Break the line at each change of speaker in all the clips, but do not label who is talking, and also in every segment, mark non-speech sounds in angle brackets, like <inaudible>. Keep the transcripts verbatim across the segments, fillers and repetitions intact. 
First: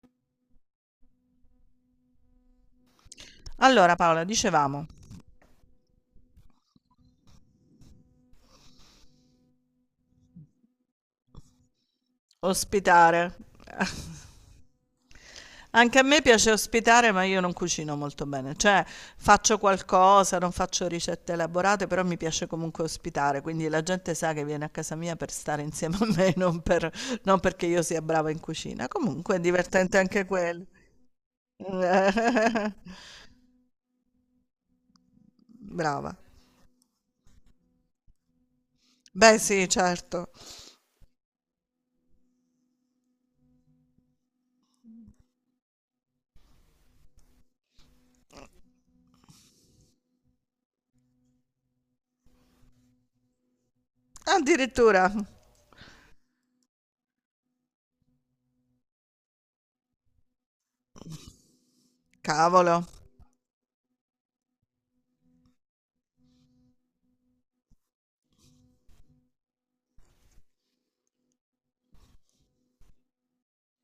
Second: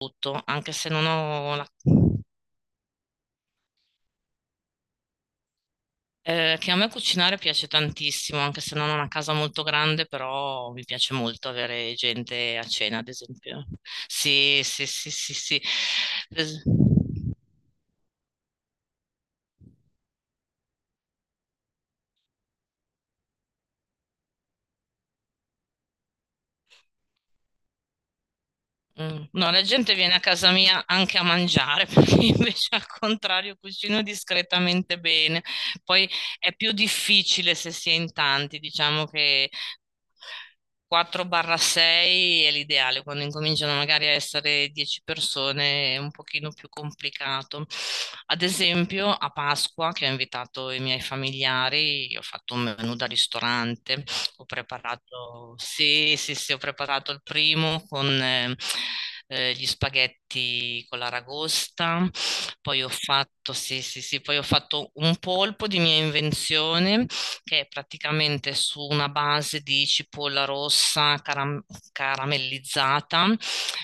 Tutto, anche se non ho la...
Allora Paola, dicevamo,
eh, che a me cucinare piace tantissimo, anche se non ho una casa molto grande, però mi piace molto avere gente a cena, ad
ospitare.
esempio.
<laughs>
Sì, sì, sì, sì, sì.
Anche a me piace
Es-
ospitare, ma io non cucino molto bene, cioè faccio qualcosa, non faccio ricette elaborate, però mi piace comunque ospitare, quindi la gente sa che viene a casa mia per stare insieme a me, <laughs> non per- non perché io sia brava in cucina.
Mm.
Comunque è
No, la gente
divertente
viene a
anche
casa
quello.
mia anche a
<laughs>
mangiare, <laughs> perché io invece al contrario cucino discretamente bene. Poi
Brava.
è più difficile se si è in tanti, diciamo
Beh,
che
sì, certo.
da quattro a sei è l'ideale, quando incominciano magari a essere dieci persone è un pochino più complicato. Ad esempio, a Pasqua, che ho invitato i miei familiari, io ho fatto un menù da ristorante, ho
Addirittura,
preparato, sì, sì, sì, ho preparato il primo con eh, eh, gli spaghetti con l'aragosta,
cavolo.
poi ho fatto, sì, sì, sì, poi ho fatto un polpo di mia invenzione che è praticamente su una base di cipolla rossa caram- caramellizzata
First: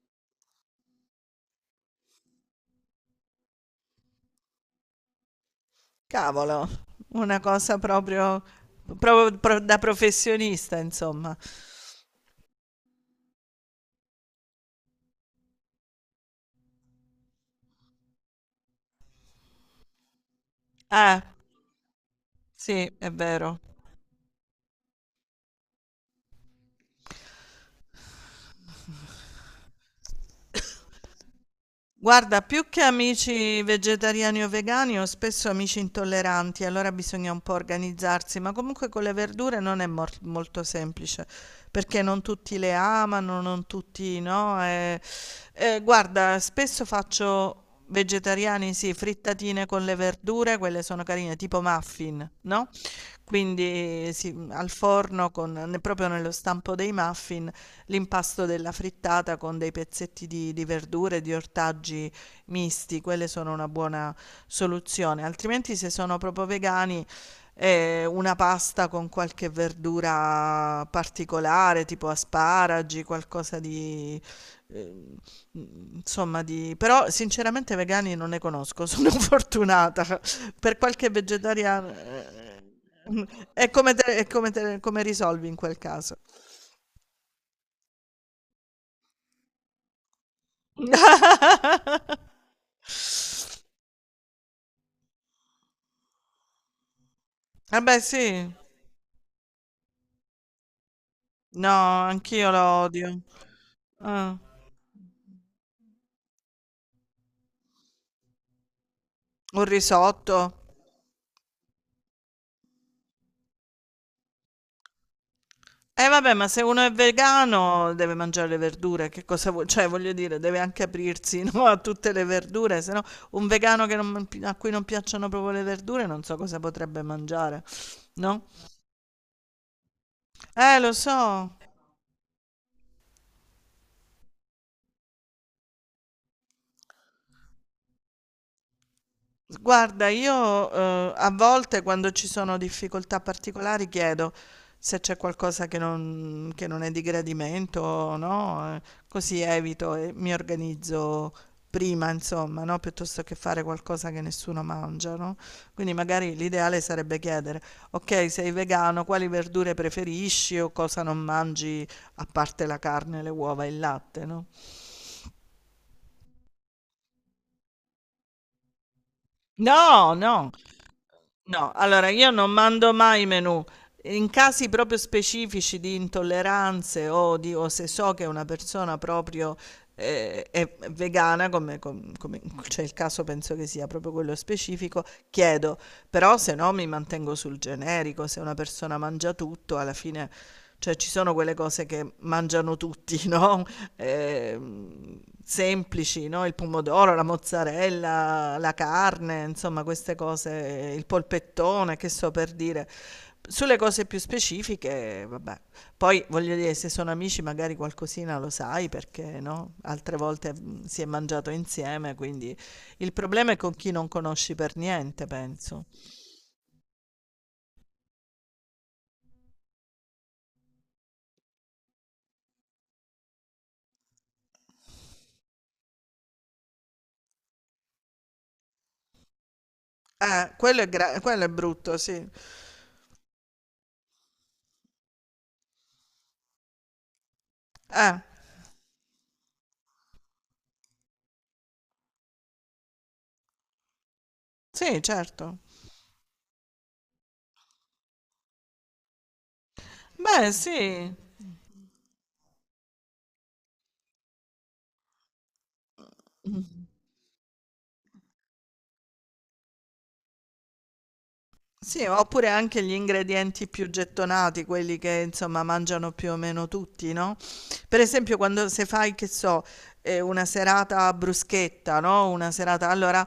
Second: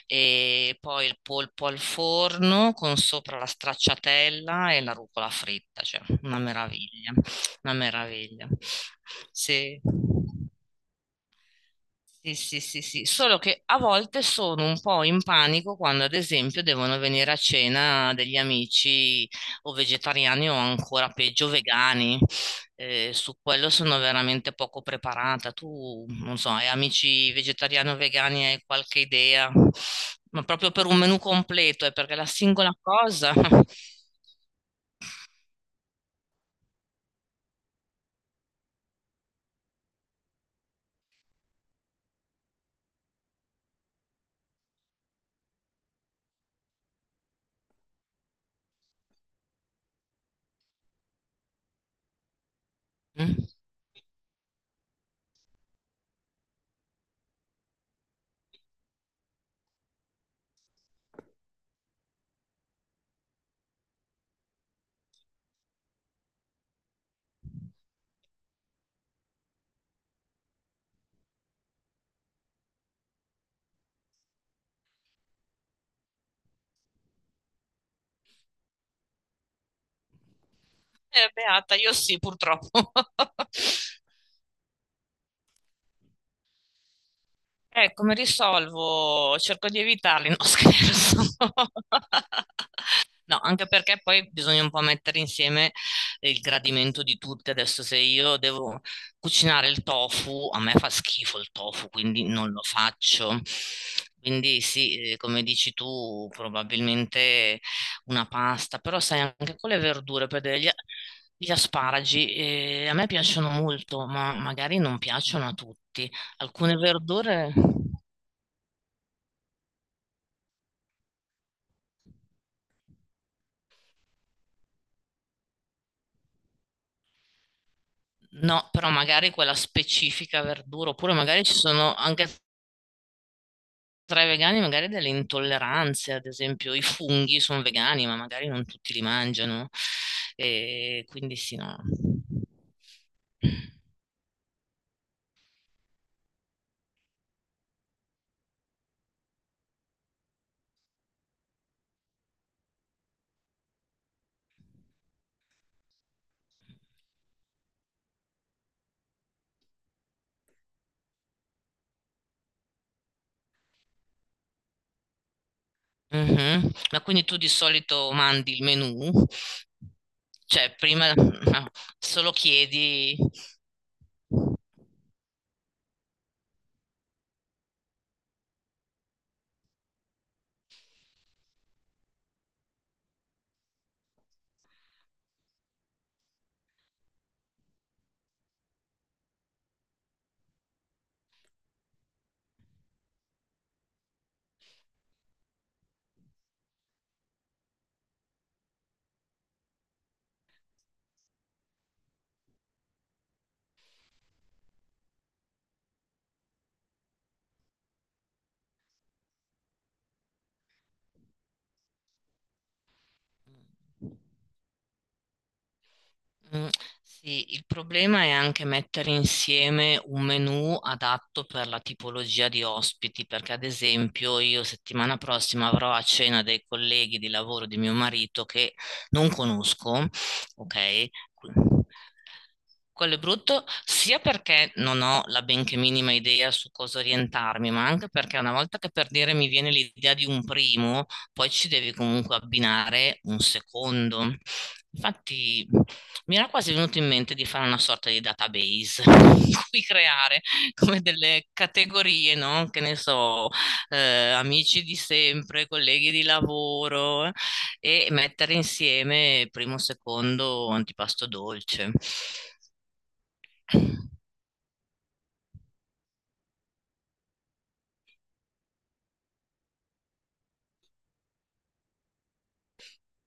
e poi il polpo al forno con sopra la stracciatella e la rucola fritta, cioè una
Cavolo,
meraviglia,
una
una
cosa proprio,
meraviglia.
proprio pro- da
Sì.
professionista, insomma.
Sì, sì, sì, sì, solo che a volte sono un po' in panico quando, ad esempio, devono venire a cena degli amici o vegetariani o ancora
Eh,
peggio vegani.
sì, è
Eh, su
vero.
quello sono veramente poco preparata. Tu, non so, hai amici vegetariani o vegani, hai qualche idea? Ma proprio per un menù completo, è perché la
Guarda, più
singola
che
cosa... <laughs>
amici vegetariani o vegani, ho spesso amici intolleranti, allora bisogna un po' organizzarsi, ma comunque con le verdure non è mor- molto semplice, perché non tutti le amano, non tutti no. Eh, eh, guarda, spesso faccio vegetariani sì, frittatine con le verdure, quelle sono carine, tipo muffin, no,
Mm?
quindi sì, mhmm, al forno con ne proprio nello stampo dei muffin, l'impasto della frittata con dei pezzetti di di verdure, di ortaggi misti, quelle sono una buona soluzione. Altrimenti se sono proprio vegani, ehm, una pasta con qualche verdura particolare, tipo asparagi, qualcosa di, ehm Mhmm, insomma di però sinceramente vegani non ne conosco, sono <laughs> fortunata. Per qualche
Eh, beata,
vegetariano
io sì, purtroppo.
ehm, mh, e come
<laughs>
te e come te come risolvi in quel caso?
Eh, come risolvo? Cerco di evitarli, no <laughs> scherzo.
<laughs>
No, anche perché poi bisogna un po' mettere insieme il gradimento di tutti.
Eh
Adesso se
beh sì.
io devo cucinare il tofu, a me fa schifo il
No,
tofu, quindi
anch'io
non
lo
lo
odio.
faccio.
Ah.
Quindi sì, eh, come dici tu, probabilmente una pasta, però sai anche
Un
con le verdure, per
risotto.
degli, gli asparagi, eh, a me piacciono molto, ma magari non piacciono a
Eh
tutti.
vabbè, ma se
Alcune
uno è
verdure...
vegano deve mangiare le verdure, che cosa vuoi cioè voglio dire, deve anche aprirsi, <laughs> no, a tutte le verdure, se no un vegano che non a cui non piacciono proprio le verdure non so cosa potrebbe mangiare. No?
No, però magari quella specifica
Eh,
verdura,
lo
oppure magari
so.
ci sono anche tra i vegani magari delle intolleranze, ad esempio i funghi sono vegani, ma magari non tutti li mangiano.
Guarda, io
E
eh, a
quindi sì, no.
volte quando ci sono difficoltà particolari chiedo se c'è qualcosa che non, che non è di gradimento, no? Eh, così evito e mi organizzo prima, insomma, no? Piuttosto che fare qualcosa che nessuno mangia, no? Quindi magari l'ideale sarebbe chiedere, ok, sei vegano, quali verdure preferisci o cosa non mangi a parte la carne, le uova e il latte, no?
Mhm. Ma quindi tu di solito mandi il menù?
No, no.
Cioè, prima no,
No, allora io
solo
non mando
chiedi.
mai i menù. In casi proprio specifici di intolleranze o, di, o se so che una persona proprio eh, è vegana, come, com- come- c'è il caso, penso che sia proprio quello specifico, chiedo però se no mi mantengo sul generico, se una persona mangia tutto, alla fine, cioè ci sono quelle cose che mangiano tutti, <laughs> no? Ehm, semplici, no? Il pomodoro, la mozzarella, la carne, insomma queste cose, il polpettone, che so per dire. Sulle cose più specifiche, vabbè. Poi voglio dire, se sono amici magari qualcosina lo sai perché no? Altre volte mm, si è mangiato insieme, quindi il problema è con chi non conosci per niente, penso.
Mm. Sì, il problema è anche mettere insieme un menù adatto per la tipologia di ospiti, perché ad esempio io settimana prossima avrò a cena dei colleghi di lavoro di mio marito che non conosco,
Eh, quello è
ok?
gra- quello è brutto, sì.
Quello è brutto sia perché non ho la benché minima idea su cosa orientarmi, ma anche
Eh,
perché una volta che per dire mi viene l'idea di un primo, poi ci devi comunque abbinare un secondo.
sì, certo.
Infatti, mi era quasi venuto in mente di fare una sorta di database, <laughs> in cui creare
Beh,
come
sì.
delle categorie, no? Che ne so, eh, amici di sempre, colleghi di lavoro, eh, e mettere insieme primo, secondo, antipasto dolce.
Sì, oppure anche gli ingredienti più gettonati, quelli che insomma mangiano più o meno tutti, no, per esempio quando se fai, che so, ehm, una serata bruschetta, no, una serata allora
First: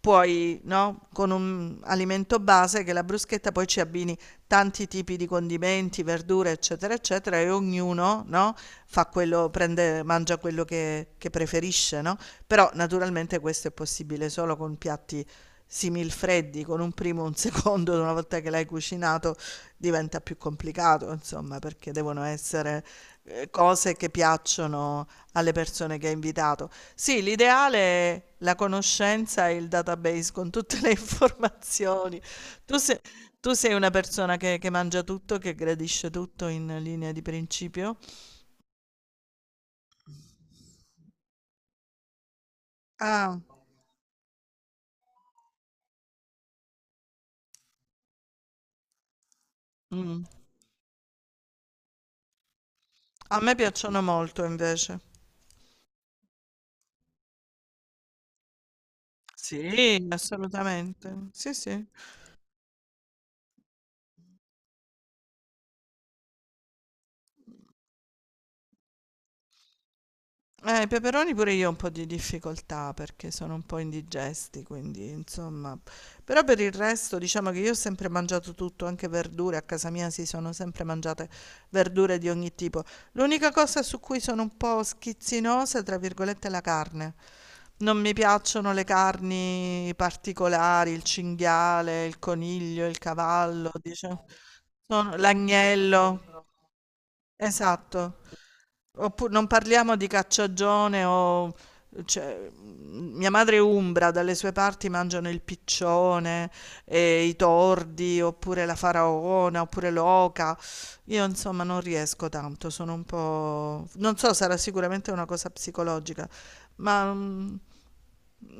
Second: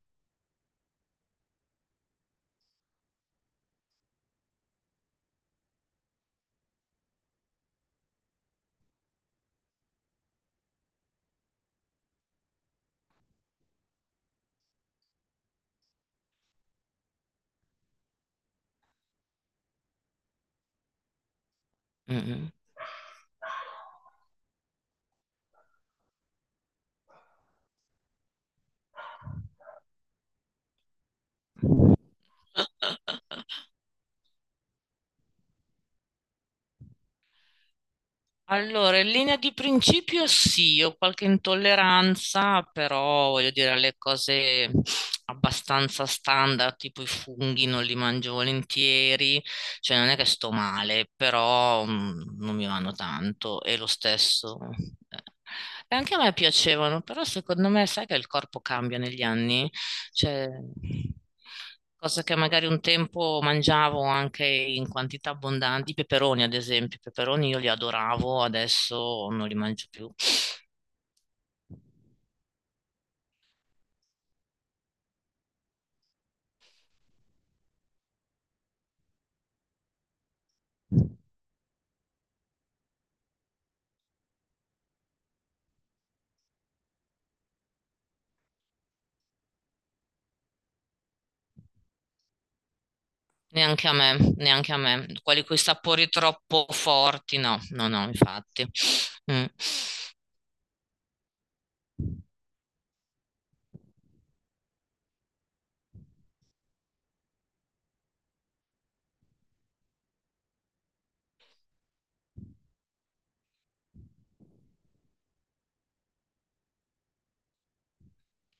puoi, no, con un alimento base che è la bruschetta, poi ci abbini tanti tipi di condimenti, verdure, eccetera, eccetera e ognuno, no, fa quello prende mangia quello che che preferisce, no, però naturalmente questo è possibile solo con piatti similfreddi con un primo e un secondo, una volta che l'hai cucinato diventa più complicato, insomma, perché devono
Mm.
essere eh, cose che piacciono alle persone che hai invitato. Sì, l'ideale è la conoscenza e il database con tutte le <laughs> informazioni. Tu sei, tu sei una persona che, che mangia tutto, che gradisce tutto in linea di principio?
Allora, in linea di principio sì, ho qualche intolleranza, però
Ah,
voglio dire alle cose abbastanza standard, tipo i funghi non li mangio volentieri, cioè non è
mm.
che sto male, però mm, non mi vanno
A me
tanto e lo
piacciono molto
stesso.
invece.
eh, E anche a me piacevano, però secondo me sai che il corpo cambia negli anni?
Sì,
Cioè,
assolutamente. Sì, sì.
cosa che magari un tempo mangiavo anche in quantità abbondanti, i peperoni ad esempio, i peperoni io li adoravo, adesso non li mangio più.
Eh, i peperoni pure io ho un po' di difficoltà perché sono un po' indigesti, quindi insomma. Però per il resto diciamo che io ho sempre mangiato tutto, anche verdure, a casa mia si sono sempre mangiate verdure di ogni tipo. L'unica cosa su cui sono un po' schizzinosa, tra virgolette, è la carne. Non mi piacciono le carni particolari, il cinghiale, il coniglio, il cavallo,
Neanche a
diciamo,
me, neanche a me.
sono-
Quelli con i sapori
l'agnello.
troppo forti, no, no, no,
Esatto.
infatti.
Oppure
Mm.
non parliamo di cacciagione o cioè, mm, mia madre è umbra, dalle sue parti mangiano il piccione, e i tordi, oppure la faraona, oppure l'oca. Io insomma non riesco tanto, sono un po'... Non so, sarà sicuramente una cosa psicologica, ma mm,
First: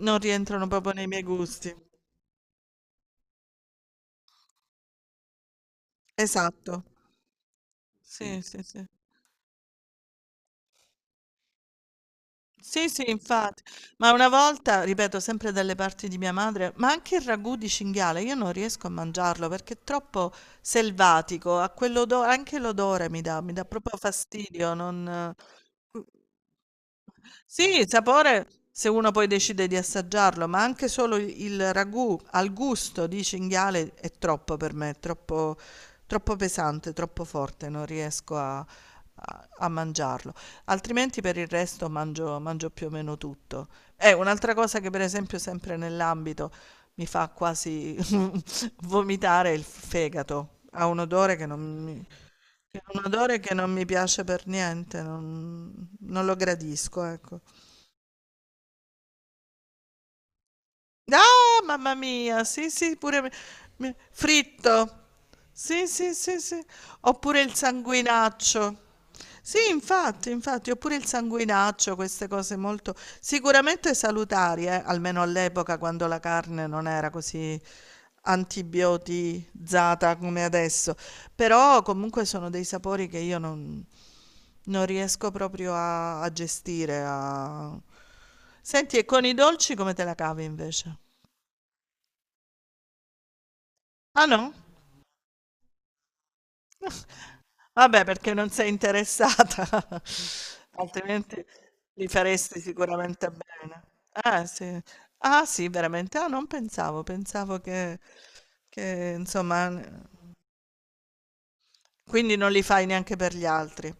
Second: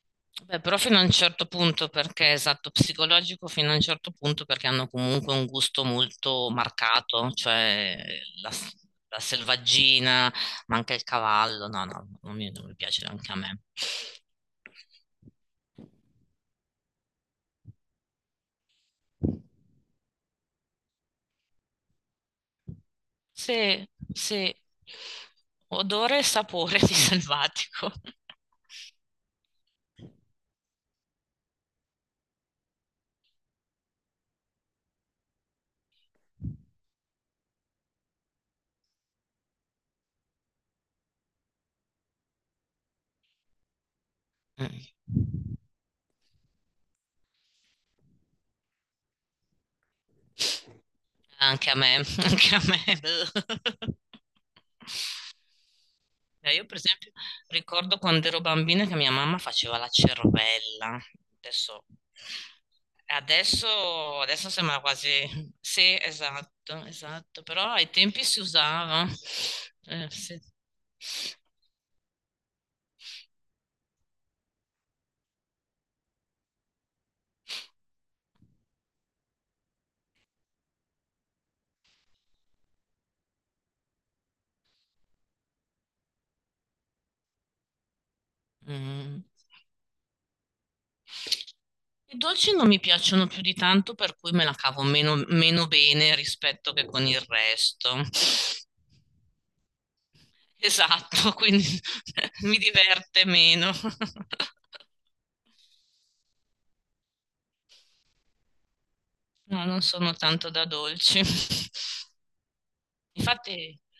non
Beh,
rientrano
però
proprio
fino a
nei
un
miei
certo
gusti.
punto, perché esatto, psicologico fino a un certo punto, perché hanno comunque un gusto molto
Esatto.
marcato, cioè
Sì,
la,
sì, sì.
la selvaggina, ma anche il cavallo. No, no, non mi, non mi
Sì,
piace
sì,
anche a me.
infatti. Ma una volta, ripeto, sempre dalle parti di mia madre, ma anche il ragù di cinghiale, io non riesco a mangiarlo perché è troppo selvatico, ha quell'odore, anche l'odore mi dà, mi dà
Sì,
proprio
sì,
fastidio, non...
odore e sapore di
Sì, il
selvatico.
sapore se uno poi decide di assaggiarlo, ma anche solo il il ragù al gusto di cinghiale è troppo per me, è troppo, troppo pesante, troppo forte, non riesco a, a- a mangiarlo. Altrimenti per il resto mangio, mangio più o meno tutto. È un'altra cosa che
Mm.
per esempio sempre nell'ambito mi fa quasi <laughs> vomitare è il fegato. Ha un odore che non
Anche a me,
mi,
<laughs> anche a
un odore che
me.
non mi piace per
<laughs>
niente, non, non lo
Eh, io per
gradisco,
esempio
ecco.
ricordo quando ero bambina che mia mamma faceva la cervella.
Ah,
Adesso,
mamma mia, sì, sì, pure me-
adesso,
me-
adesso sembra
fritto.
quasi...
Sì,
Sì,
sì, sì, sì.
esatto,
Oppure
esatto,
il
però ai tempi si
sanguinaccio.
usava.
Sì,
Eh,
infatti,
sì.
infatti, oppure il sanguinaccio, queste cose molto sicuramente salutari, eh, almeno all'epoca quando la carne non era così antibiotizzata come adesso. Però comunque sono dei sapori che io non, non riesco proprio a, a gestire. a- Senti, e
Mm.
con i dolci come te la cavi invece?
I dolci non mi piacciono più di tanto, per
Ah
cui me
no?
la cavo meno, meno bene rispetto che con il
Vabbè
resto.
perché non sei interessata, <laughs>
Esatto,
altrimenti
quindi
li
<laughs> mi
faresti
diverte
sicuramente
meno. <laughs>
bene. Eh sì. Ah sì, veramente? Ah non pensavo, pensavo che che
No,
insomma
non
n
sono tanto da dolci.
quindi non li fai neanche per gli
Infatti,
altri.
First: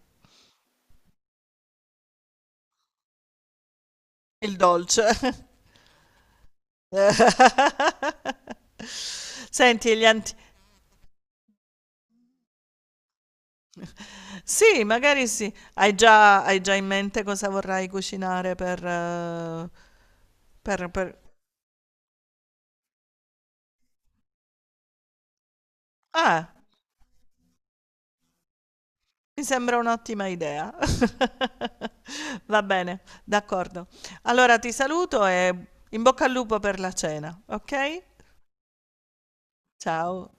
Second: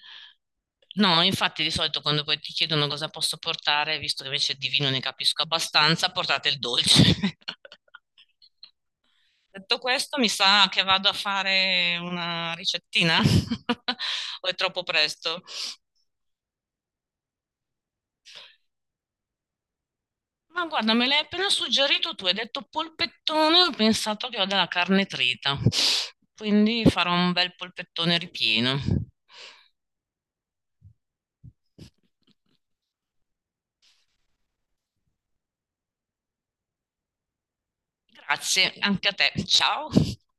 no, infatti di solito quando poi ti chiedono cosa posso portare, visto che invece
Il
di vino ne
dolce.
capisco abbastanza, portate il dolce. <laughs>
<laughs>
Detto
Senti e gli
questo, mi
anti
sa che vado a fare una ricettina <laughs> o è
sì,
troppo
magari
presto?
sì. Hai già hai già in mente cosa vorrai cucinare per eh,
Ma
per
guarda, me
per
l'hai appena suggerito tu, hai detto polpettone, ho pensato che ho della carne trita,
ah.
quindi farò un bel polpettone ripieno.
Mi sembra un'ottima idea. <laughs> Va bene, d'accordo. Allora ti saluto e in bocca al lupo per la cena, ok?
Grazie, anche a te. Ciao.
Ciao.